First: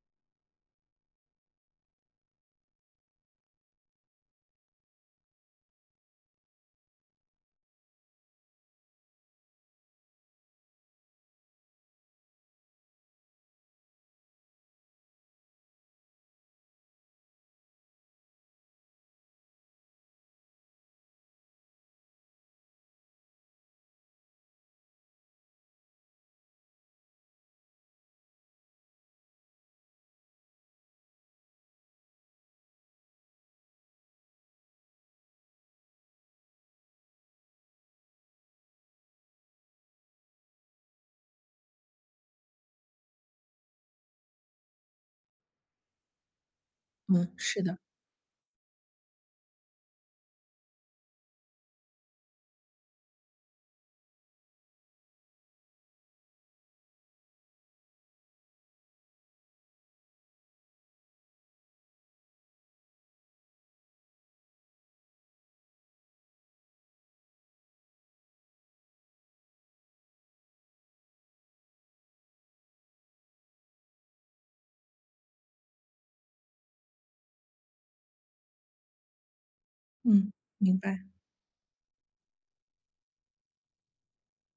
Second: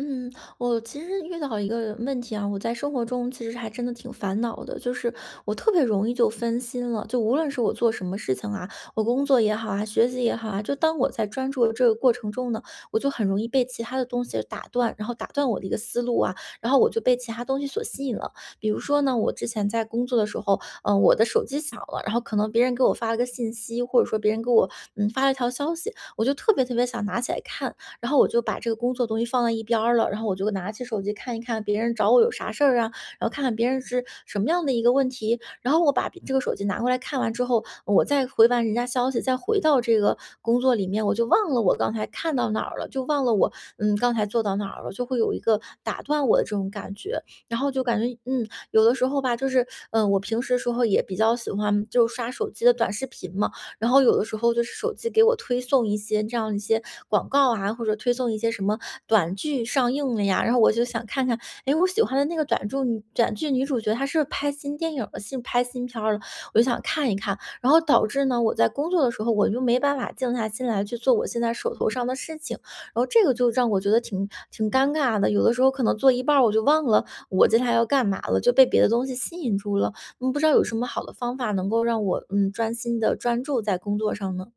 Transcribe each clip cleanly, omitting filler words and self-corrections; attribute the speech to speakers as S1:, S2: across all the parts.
S1: 嗯，我其实遇到一个问题啊，我在生活中其实还真的挺烦恼的，就是我特别容易就分心了，就无论是我做什么事情啊，我工作也好啊，学习也好啊，就当我在专注的这个过程中呢，我就很容易被其他的东西打断，然后打断我的一个思路啊，然后我就被其他东西所吸引了。比如说呢，我之前在工作的时候，我的手机响了，然后可能别人给我发了个信息，或者说别人给我发了一条消息，我就特别特别想拿起来看，然后我就把这个工作东西放在一边儿了，然后我就拿起手机看一看别人找我有啥事儿啊，然后看看别人是什么样的一个问题，然后我把这个手机拿过来看完之后，我再回完人家消息，再回到这个工作里面，我就忘了我刚才看到哪儿了，就忘了我刚才做到哪儿了，就会有一个打断我的这种感觉，
S2: 嗯，
S1: 然
S2: 是
S1: 后
S2: 的，
S1: 就感觉有的时候吧，就是我平时时候也比较喜欢就刷手机的短视频嘛。然后有的时候就是手机给我推送一些这样一些广告啊，或者推送一些什么短剧上映了呀，然后我就想看看，哎，我喜欢的那个短剧女短剧女主角她是不是拍新电影了，新拍新片儿了，我就想看一看。然后导致呢，我在工作的时候我就没办法静下心来去做我现在手头上的事情，然后这个就让我觉得挺挺尴尬的。有的时候可能做一半儿我就忘了我接下来要干嘛了，就被别的东西吸引住了。
S2: 嗯，
S1: 嗯，不知道有什
S2: 明
S1: 么
S2: 白，
S1: 好的方法能够让我，嗯，专心的专注在工作上呢？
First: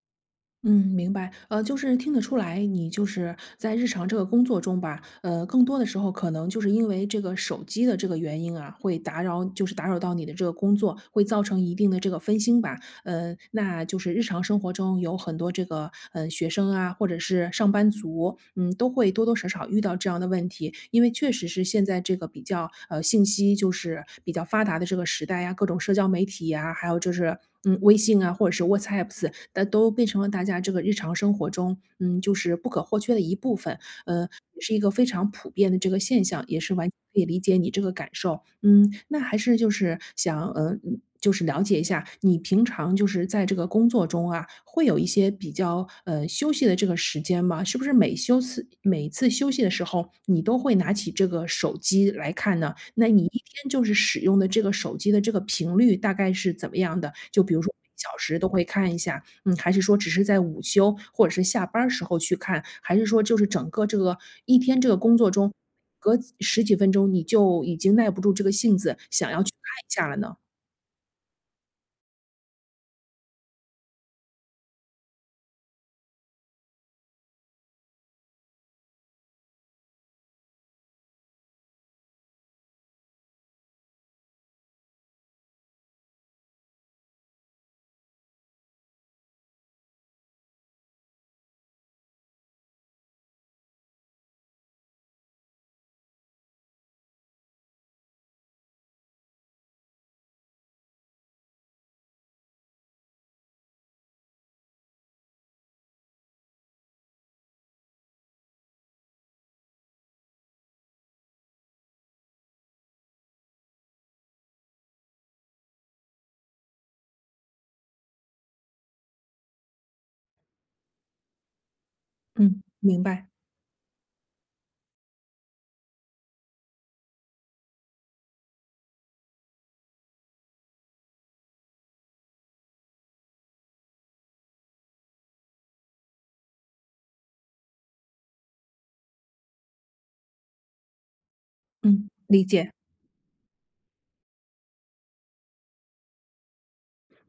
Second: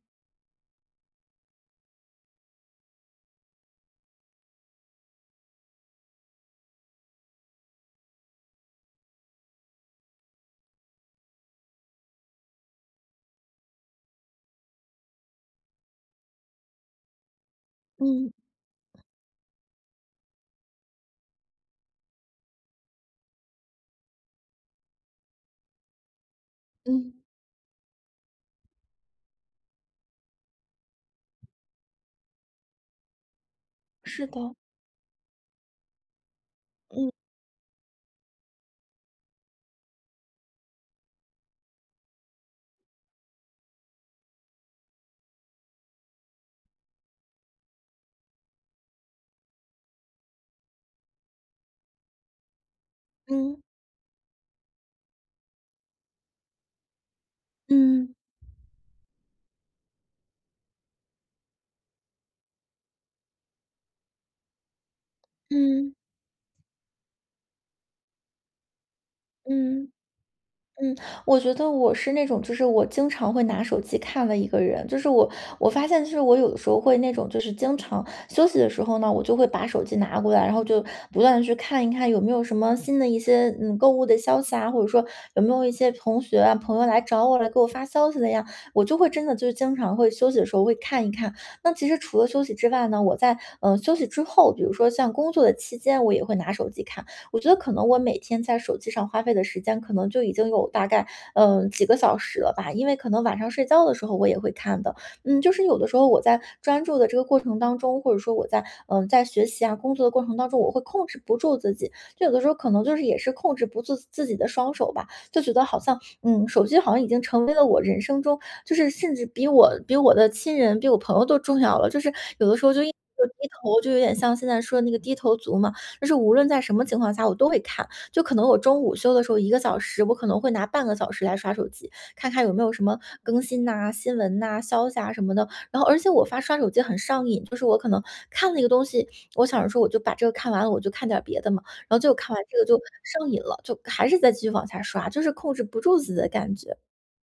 S2: 嗯，明白。就是听得出来，你就是在日常这个工作中吧，更多的时候可能就是因为这个手机的这个原因啊，会打扰，就是打扰到你的这个工作，会造成一定的这个分心吧。嗯，那就是日常生活中有很多这个，学生啊，或者是上班
S1: 嗯。
S2: 族，都会多多少少遇到这样的问题。因为确实是现在这个比较，信息就是比较发达的这个时代呀，各种社交媒体呀，还有就
S1: 嗯，
S2: 是，微信啊，或者是 WhatsApps,那都变成了大家这个日常生活中，就是不可或缺的一部分。呃，
S1: 是的。
S2: 是一个非常普遍的这个现象，也是完全
S1: 嗯。
S2: 可以理解你这个感受。嗯，那还是就是想，就是了解一下你平常就是在这个工作中啊，会有一些比较休息的这个时间吗？是不是每次休息的时候，你都会拿起这个手机来看呢？那你一
S1: 嗯。
S2: 天就是使用的这个手机的这个频率大概是怎么样的？就比如说每小
S1: 嗯。
S2: 时都会看一下，还是说只是在午休或者是下班儿时候去看？还是说就是整个这个一天这个工作中，
S1: 嗯。
S2: 隔十几分钟你就已经耐不住这个性子，想要去看
S1: 嗯。
S2: 一下了呢？
S1: 嗯，我觉得我是那种，就是我经常会拿手机看的一个人。就是我，我发现，就是我有的时候会那种，就是经常休息的时候呢，我就会把手机拿过来，然后就不断的去看一看有没有什么新的一些购物的消息啊，或者说有没有一些同学啊朋友来找我来给我发消息的呀，我就会真的就是经常会休息的时候会看一看。那其实除了休息之外呢，我在休息之后，比如说像工作的期间，我也会拿手机看。我觉得可能我每天在手机上花费的时间，可能就已经有大概几个小时了吧，因为可能晚上睡觉的时候我也会看的。嗯，就是有的时候我在专注的这个过程当中，或者说我在在学习啊工作的过程当中，我会控制不住自己，就有的时候可能就是也是控制不住自己的双手吧，就觉得好像手机好像已经成为了我人生中就是甚至比我的亲人比我朋友都重要了，就是有的
S2: 嗯，
S1: 时候就一。
S2: 明白，
S1: 就低头就有点像现在说的那个低头族嘛，就是无论在什么情况下我都会看，就可能我中午午休的时候一个小时，我可能会拿半个小时来刷手机，看看有没有什么更新呐、新闻呐、消息啊什么的。然后而且我发刷手机很上瘾，就是我可能看了一个东西，我想着说我就把这个看完了，我就看点儿别的嘛，然后
S2: 嗯，
S1: 就看
S2: 理
S1: 完这个
S2: 解。
S1: 就上瘾了，就还是再继续往下刷，就是控制不住自己的感觉。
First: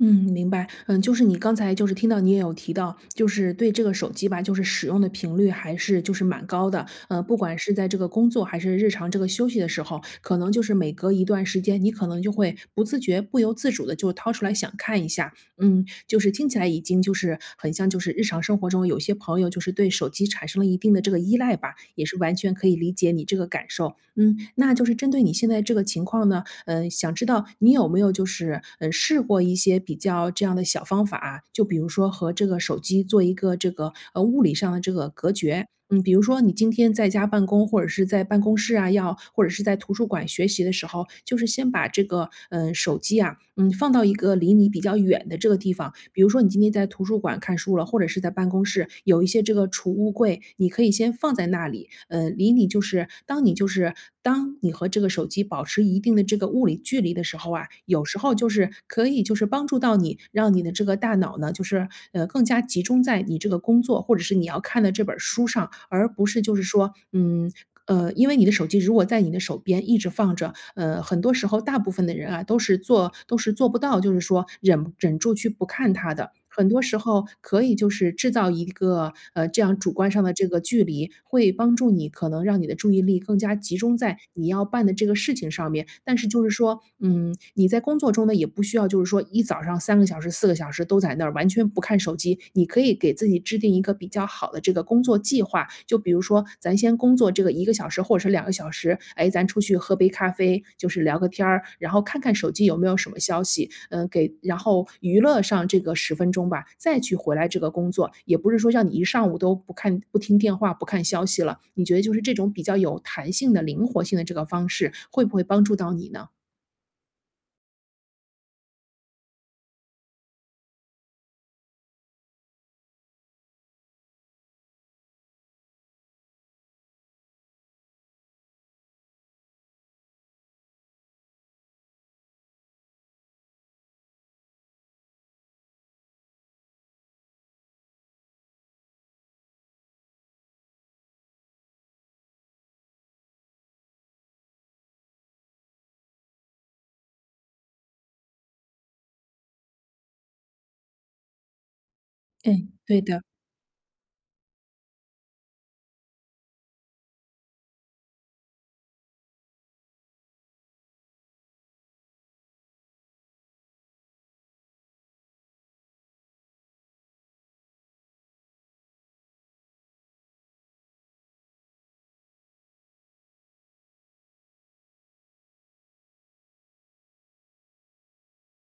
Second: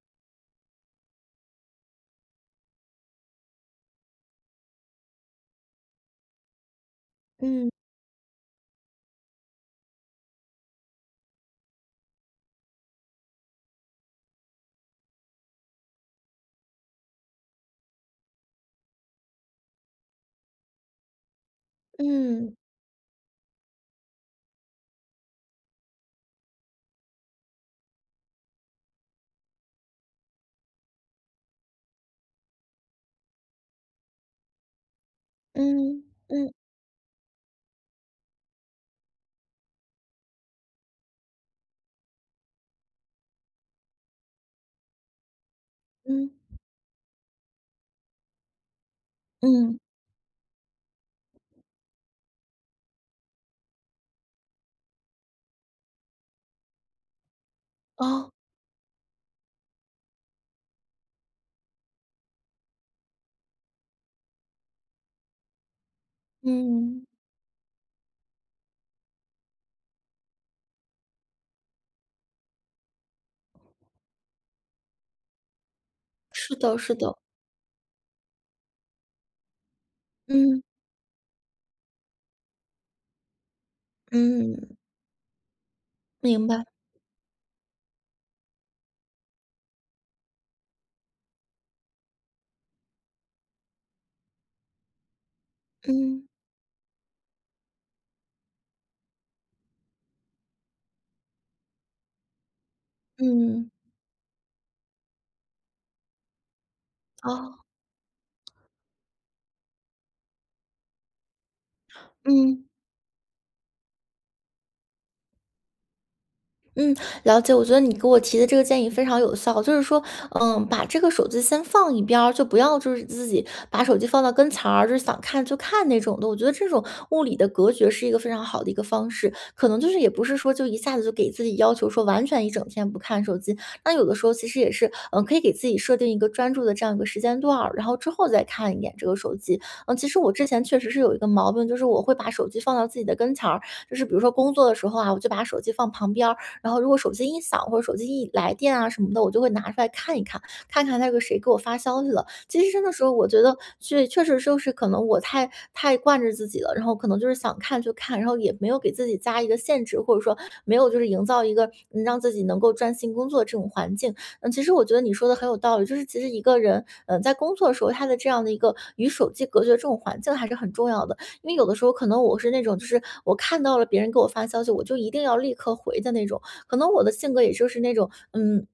S2: 嗯，明白。嗯，就是你刚才就是听到你也有提到，就是对这个手机吧，就是使用的频率还是就是蛮高的。呃，不管
S1: 嗯。
S2: 是在这个工作还是日常这个休息的时候，可能就是每隔一段时间，你可能就会不自觉、不由自主的就掏出来想看一下。嗯，就是听起来已经就是很像就是日常生活中有些朋友就是对手机产生了一定的这个依赖吧，也是完全
S1: 嗯。
S2: 可以理解你这个感受。嗯，那就是针对你现在这个情况呢，想知道你有没有就是，试过一些比较这样的小方法啊，就比如说和这个手机做一个这个，物理上的这个隔绝。嗯，
S1: 嗯。
S2: 比如说你
S1: 嗯。
S2: 今天在家办公，或者是在办公室啊，要或者是在图书馆学习的时候，就是先把这个，手机啊，放到一个离你比较远的这个地方。比如
S1: 嗯。
S2: 说你今天在图书馆看书了，或者是在办公室有一些这个
S1: 嗯。
S2: 储物柜，你可以先放在那里，离你就是当你和这个手机保持一定的这个物理距离的时候啊，有时
S1: 哦。
S2: 候就是可以就是帮助到你，让你的这个大脑呢，就是更加集中在你这个工作或者是你要看的这本书上，而不是就是说，
S1: 嗯，
S2: 因为你的手机如果在你的手边一直放着，很多时候大部分的人啊，都是做不到，就是说忍住去不看它的。
S1: 是
S2: 很
S1: 的，
S2: 多
S1: 是
S2: 时
S1: 的。
S2: 候可以就是制造一个，这样主观上的这个
S1: 嗯。
S2: 距离，会帮助你可能让你的注意力更加集中在你要
S1: 嗯，
S2: 办的这个事情上面。但是就
S1: 明
S2: 是
S1: 白。
S2: 说，你在工作中呢，也不需要就是说一早上三个小时、四个小时都在那儿，完全不看手机，你可以给自己制定一个比较好的这个工作计划。就比如
S1: 嗯。
S2: 说，咱先工作这个一个小时或者是两个小时，哎，咱出去喝杯咖啡，就是聊个天儿，然后看看手机有没有什么消息，
S1: 嗯。
S2: 给然后娱乐上这个十分钟吧，再去回来这
S1: 哦。
S2: 个工作。也不是说让你一上午都不看不听电话、不看消息了，你觉得就是这种比
S1: 嗯。
S2: 较有弹性的、灵活性的这个方式，会不会帮助到你呢？
S1: 嗯。了解。我觉得你给我提的这个建议非常有效，就是说，嗯，把这个手机先放一边儿，就不要就是自己把手机放到跟前儿，就是想看就看那种的。我觉得这种物理的隔绝是一个非常好的一个方式，可能就是也不是说就一下子就给自己要求说完全一整天不看手机，那有的时候其实也是，嗯，可以给自己设定一个专注的这样一个时间段儿，然后之后再看一眼这个手机。嗯，其实我之前确实是有一个毛病，就是我会把手机放到自己的跟前儿，就是比如说工作的时候啊，我就把手机放旁边儿。然后如果手机一响或者手机一来电啊什么的，我就会拿出来看一看，看看那个谁给我发消息了。其
S2: 哎，
S1: 实真的
S2: 对
S1: 时候，
S2: 的，
S1: 我觉得确确实就是可能我太惯着自己了，然后可能就是想看就看，然后也没有给自己加一个限制，或者说没有就是营造一个让自己能够专心工作这种环境。嗯，其实我觉得你说的很有道理，就是其实一个人在工作的时候，他的这样的一个与手机隔绝这种环境还是很重要的。因为有的时候可能我是那种就是我看到了别人给我发消息，我就一定要立刻回的那种，可能我的性格也就是那种，嗯。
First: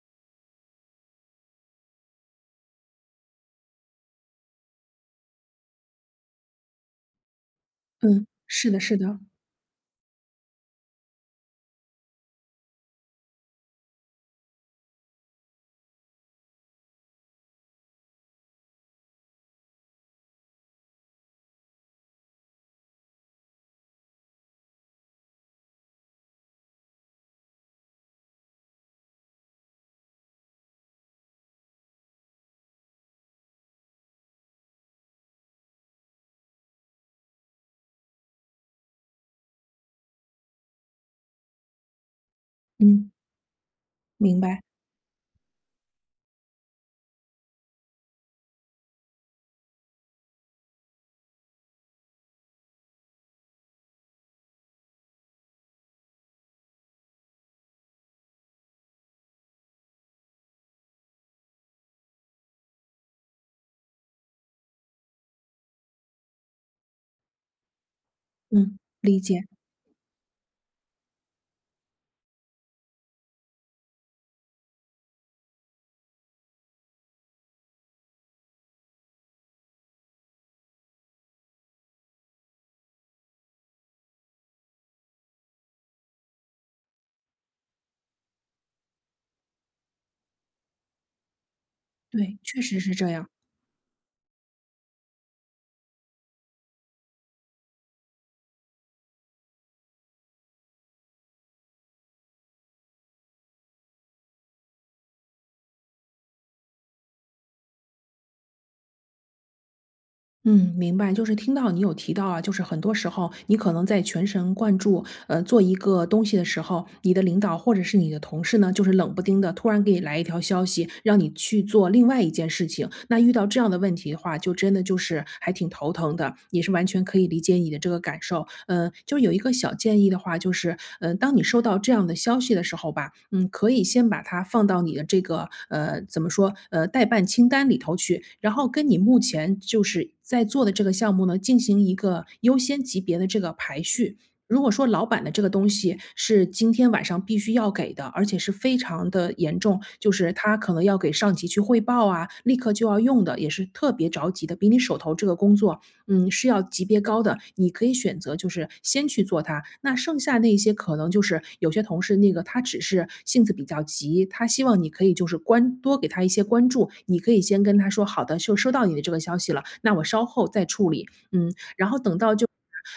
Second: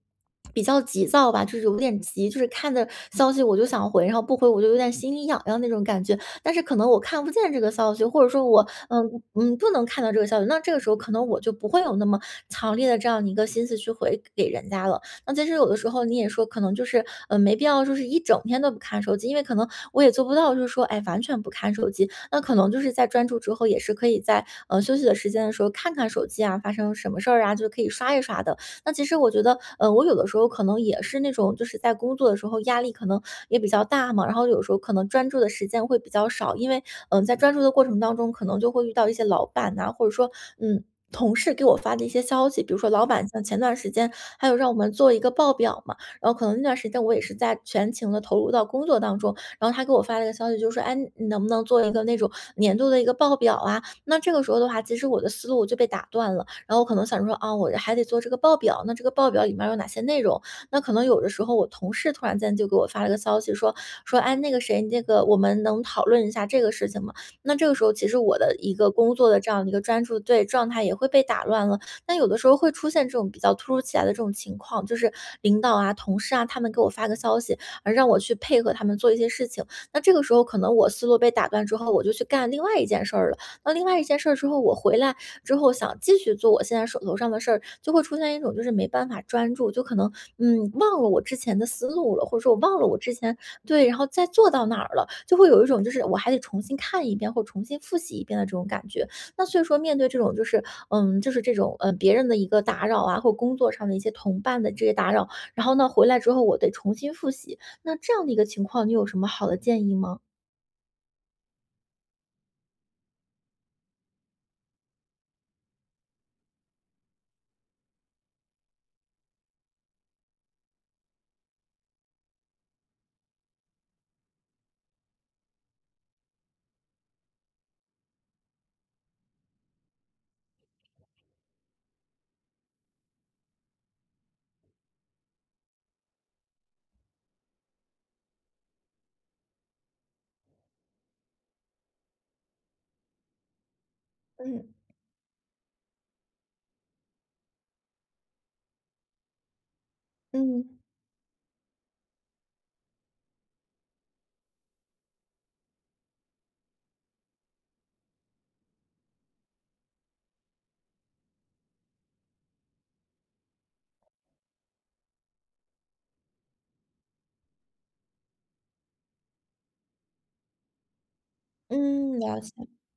S1: 比较急躁吧，就是有点急，就是看的消息我就想回，然后不回我就有点心里痒痒那种感觉。但是可能我看不见这个消息，或
S2: 嗯，
S1: 者说我
S2: 是的是的，
S1: 不能看到这个消息，那这个时候可能我就不会有那么强烈的这样一个心思去回给人家了。那其实有的时候你也说，可能就是没必要，就是一整天都不看手机，因为可能我也做不到，就是说哎完全不看手机。那可能就是在专注之后，也是可以在休息的时间的时候看看手机啊，发生什么事儿啊，就可以刷一刷的。那其实我觉得，呃，我有的时候可能也是那种，就是在工作的时候压力可能也比较大嘛，然后有时候可能专注的时间会比较少，因为在专注的过程当中，可能就会遇到一些老板呐、或者说嗯。同事给我发的一些消息，比如说老
S2: 嗯，
S1: 板像前段时间
S2: 明
S1: 还有
S2: 白，
S1: 让我们做一个报表嘛，然后可能那段时间我也是在全情的投入到工作当中，然后他给我发了一个消息，就说：“哎，你能不能做一个那种年度的一个报表啊？”那这个时候的话，其实我的思路就被打断了，然后我可能想说啊，我还得做这个报表，那这个报表里面有哪些内容？那可能有的时候我同事突然间就给我发了个消息说，哎，那个谁，那个我们能讨论一下这个事情吗？那这个时候其实我的一
S2: 嗯，
S1: 个工
S2: 理
S1: 作的
S2: 解。
S1: 这样的一个专注对状态也会被打乱了。那有的时候会出现这种比较突如其来的这种情况，就是领导啊、同事啊，他们给我发个消息，而让我去配合他们做一些事情。那这个时候可能我思路被打断之后，我就去干另外一件事儿了。那另外一件事儿之后，我回来之后想继续做我现在手头上的事儿，就会出现一种就是没办法专注，就可能忘了我之前的思路了，
S2: 对，
S1: 或者说我
S2: 确实
S1: 忘了
S2: 是
S1: 我
S2: 这
S1: 之
S2: 样。
S1: 前对，然后再做到哪儿了，就会有一种就是我还得重新看一遍或重新复习一遍的这种感觉。那所以说，面对这种就是就是这种别人的一个打扰啊，或工作上的一些同伴的这些打扰，然后呢回来之后我得重新复习，那这样的一个情况，你有什么好的建议吗？
S2: 嗯，明白。就是听到你有提到啊，就是很多时候你可能在全神贯注，做一个东西的时候，你的领导或者是你的同事呢，就是冷不丁的突然给你来一条消息，让你去做另外一件事情。那遇到这样的问题的话，就真的就是还挺头疼的，也是完全可以理解你的这个感受。嗯、就有一个小建议的话，就是，嗯、当你收到这样的消息的时候吧，可以先把它放到你的这个怎么说代办清单里头去，然后跟你目前就是。在做的这个项目呢，进行一个优先级别的这个排序。如
S1: 嗯
S2: 果说老板的这个东西是今天晚上必须要给的，而且是非常的严重，就是他可
S1: 嗯
S2: 能要给上级去汇报啊，立刻就要用的，也是特别着急的，比你手头这个工作是要级别高的，你可以选择就是先去做它。那剩下那些可能就是有些同事那个他只是性子比较急，他希望你可以就是多给他一些关注，你可以先跟他说：“好的，就收到你的这个消息了，那我稍后再处理。”嗯，然后等
S1: 嗯，
S2: 到
S1: 了
S2: 就
S1: 解。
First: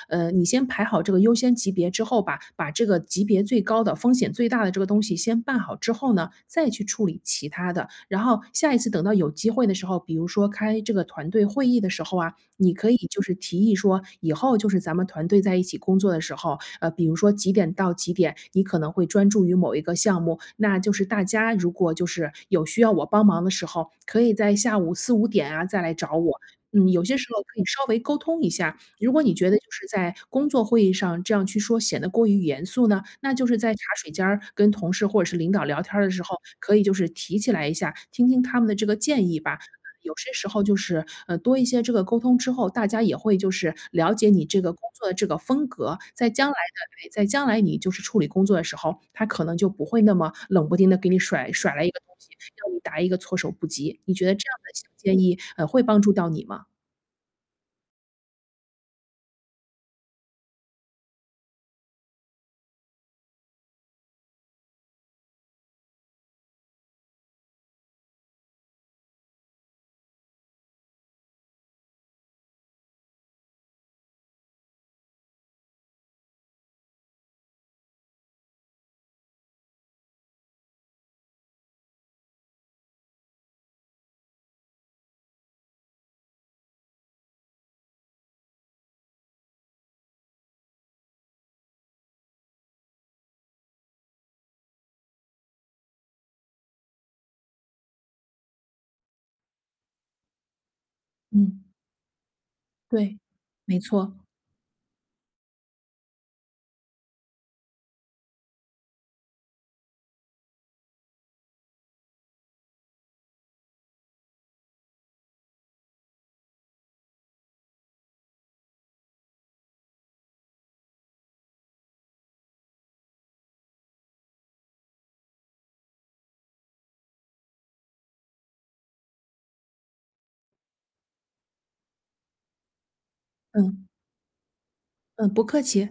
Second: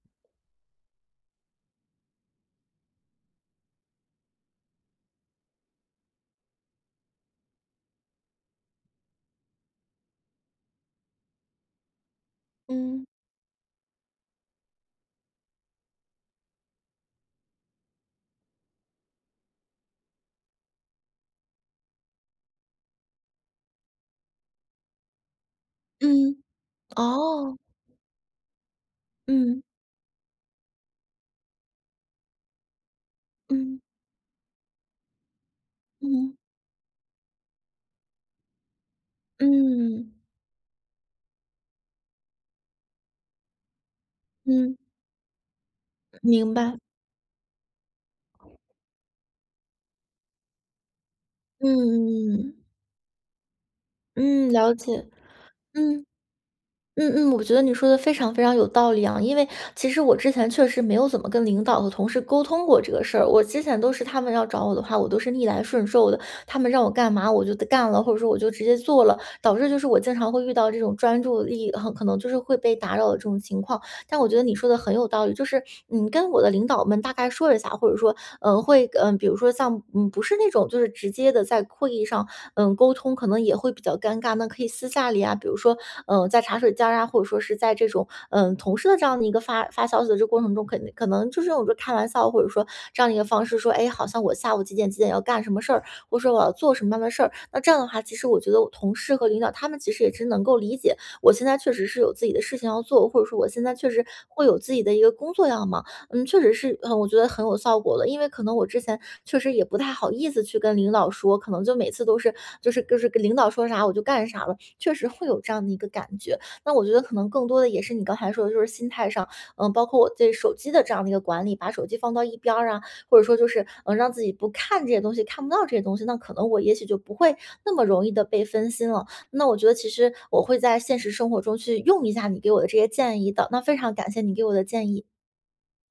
S2: 你先排好这个优先级别之后吧，把这个级别最高的、风险最大的这个东西先办好之后呢，再去处理其他的。然后下一次等到有机会的时候，比如说开这个团队会议的时候啊，你可以
S1: 嗯
S2: 就是提议说，以后就是咱们团队在一起工作的时候，比如说几点到几点，你可能会专注于某一个项目，那就是大家如果就是有需要我帮忙的时候，可以在下午四五点啊再来找我。
S1: 嗯。
S2: 嗯，有些时候
S1: 哦。
S2: 可以稍微沟通一下，如果你觉得
S1: 嗯
S2: 就是在工作会议上这样去说显得过于严肃呢，那就是在茶
S1: 嗯
S2: 水间儿跟同事或者是领导聊天儿的时
S1: 嗯
S2: 候，可以就是提起来一下，听听他们的这个建议吧。
S1: 嗯
S2: 有些时候就是，多一些这个沟通之后，大家也会就是了解你这个
S1: 嗯，
S2: 工作的这个风格，
S1: 明白。
S2: 在将来你就是处理工作的时候，他可能就不会那么冷不丁的给你
S1: 嗯
S2: 甩来一个东西，
S1: 嗯
S2: 让你答一个措手不及。你觉得这
S1: 嗯，
S2: 样的
S1: 了
S2: 小
S1: 解。
S2: 建议，会帮
S1: 嗯。
S2: 助到你吗？
S1: 嗯嗯，我觉得你说的非常非常有道理啊，因为其实我之前确实没有怎么跟领导和同事沟通过这个事儿，我之前都是他们要找我的话，我都是逆来顺受的，他们让我干嘛我就得干了，或者说我就直接做了，导致就是我经常会遇到这种专注力很可能就是会被打扰的这种情况，但我觉得你说的很有道理，就是跟我的领导们大概说一下，或者说嗯，呃会嗯，呃比如说像不是那种就是直接的在会议上沟通，可能也会比较尴尬。那可以私下里啊，比如说在茶水间儿啊，或者说是在这种同事的这样的一个发消息的这过程中，肯定可能就是用着开玩笑，或者说这样的一个方式说，哎，好像我下午几点几点要干什么事儿，或者说我要做什么样的事儿。那这样的话，其实我觉得我同事和领导他们其实也是能够理解。我现在
S2: 嗯，
S1: 确实是有自己的事情要做，
S2: 对，
S1: 或者说我现在
S2: 没
S1: 确实
S2: 错，
S1: 会有自己的一个工作要忙，嗯，确实是，嗯，我觉得很有效果的，因为可能我之前确实也不太好意思去跟领导说，可能就每次都是就是跟领导说啥我就干啥了，确实会有这样的一个感觉。那我觉得可能更多的也是你刚才说的，就是心态上，嗯，包括我对手机的这样的一个管理，把手机放到一边儿啊，或者说就是让自己不看这些东西，看不到这些东西，那可能我也许就不会那么容易的被分心了。那我觉得其实我会在现实生活中去用一下你给我的这些建议的，那非
S2: 嗯，
S1: 常感谢你给我的建议。
S2: 嗯，不客气。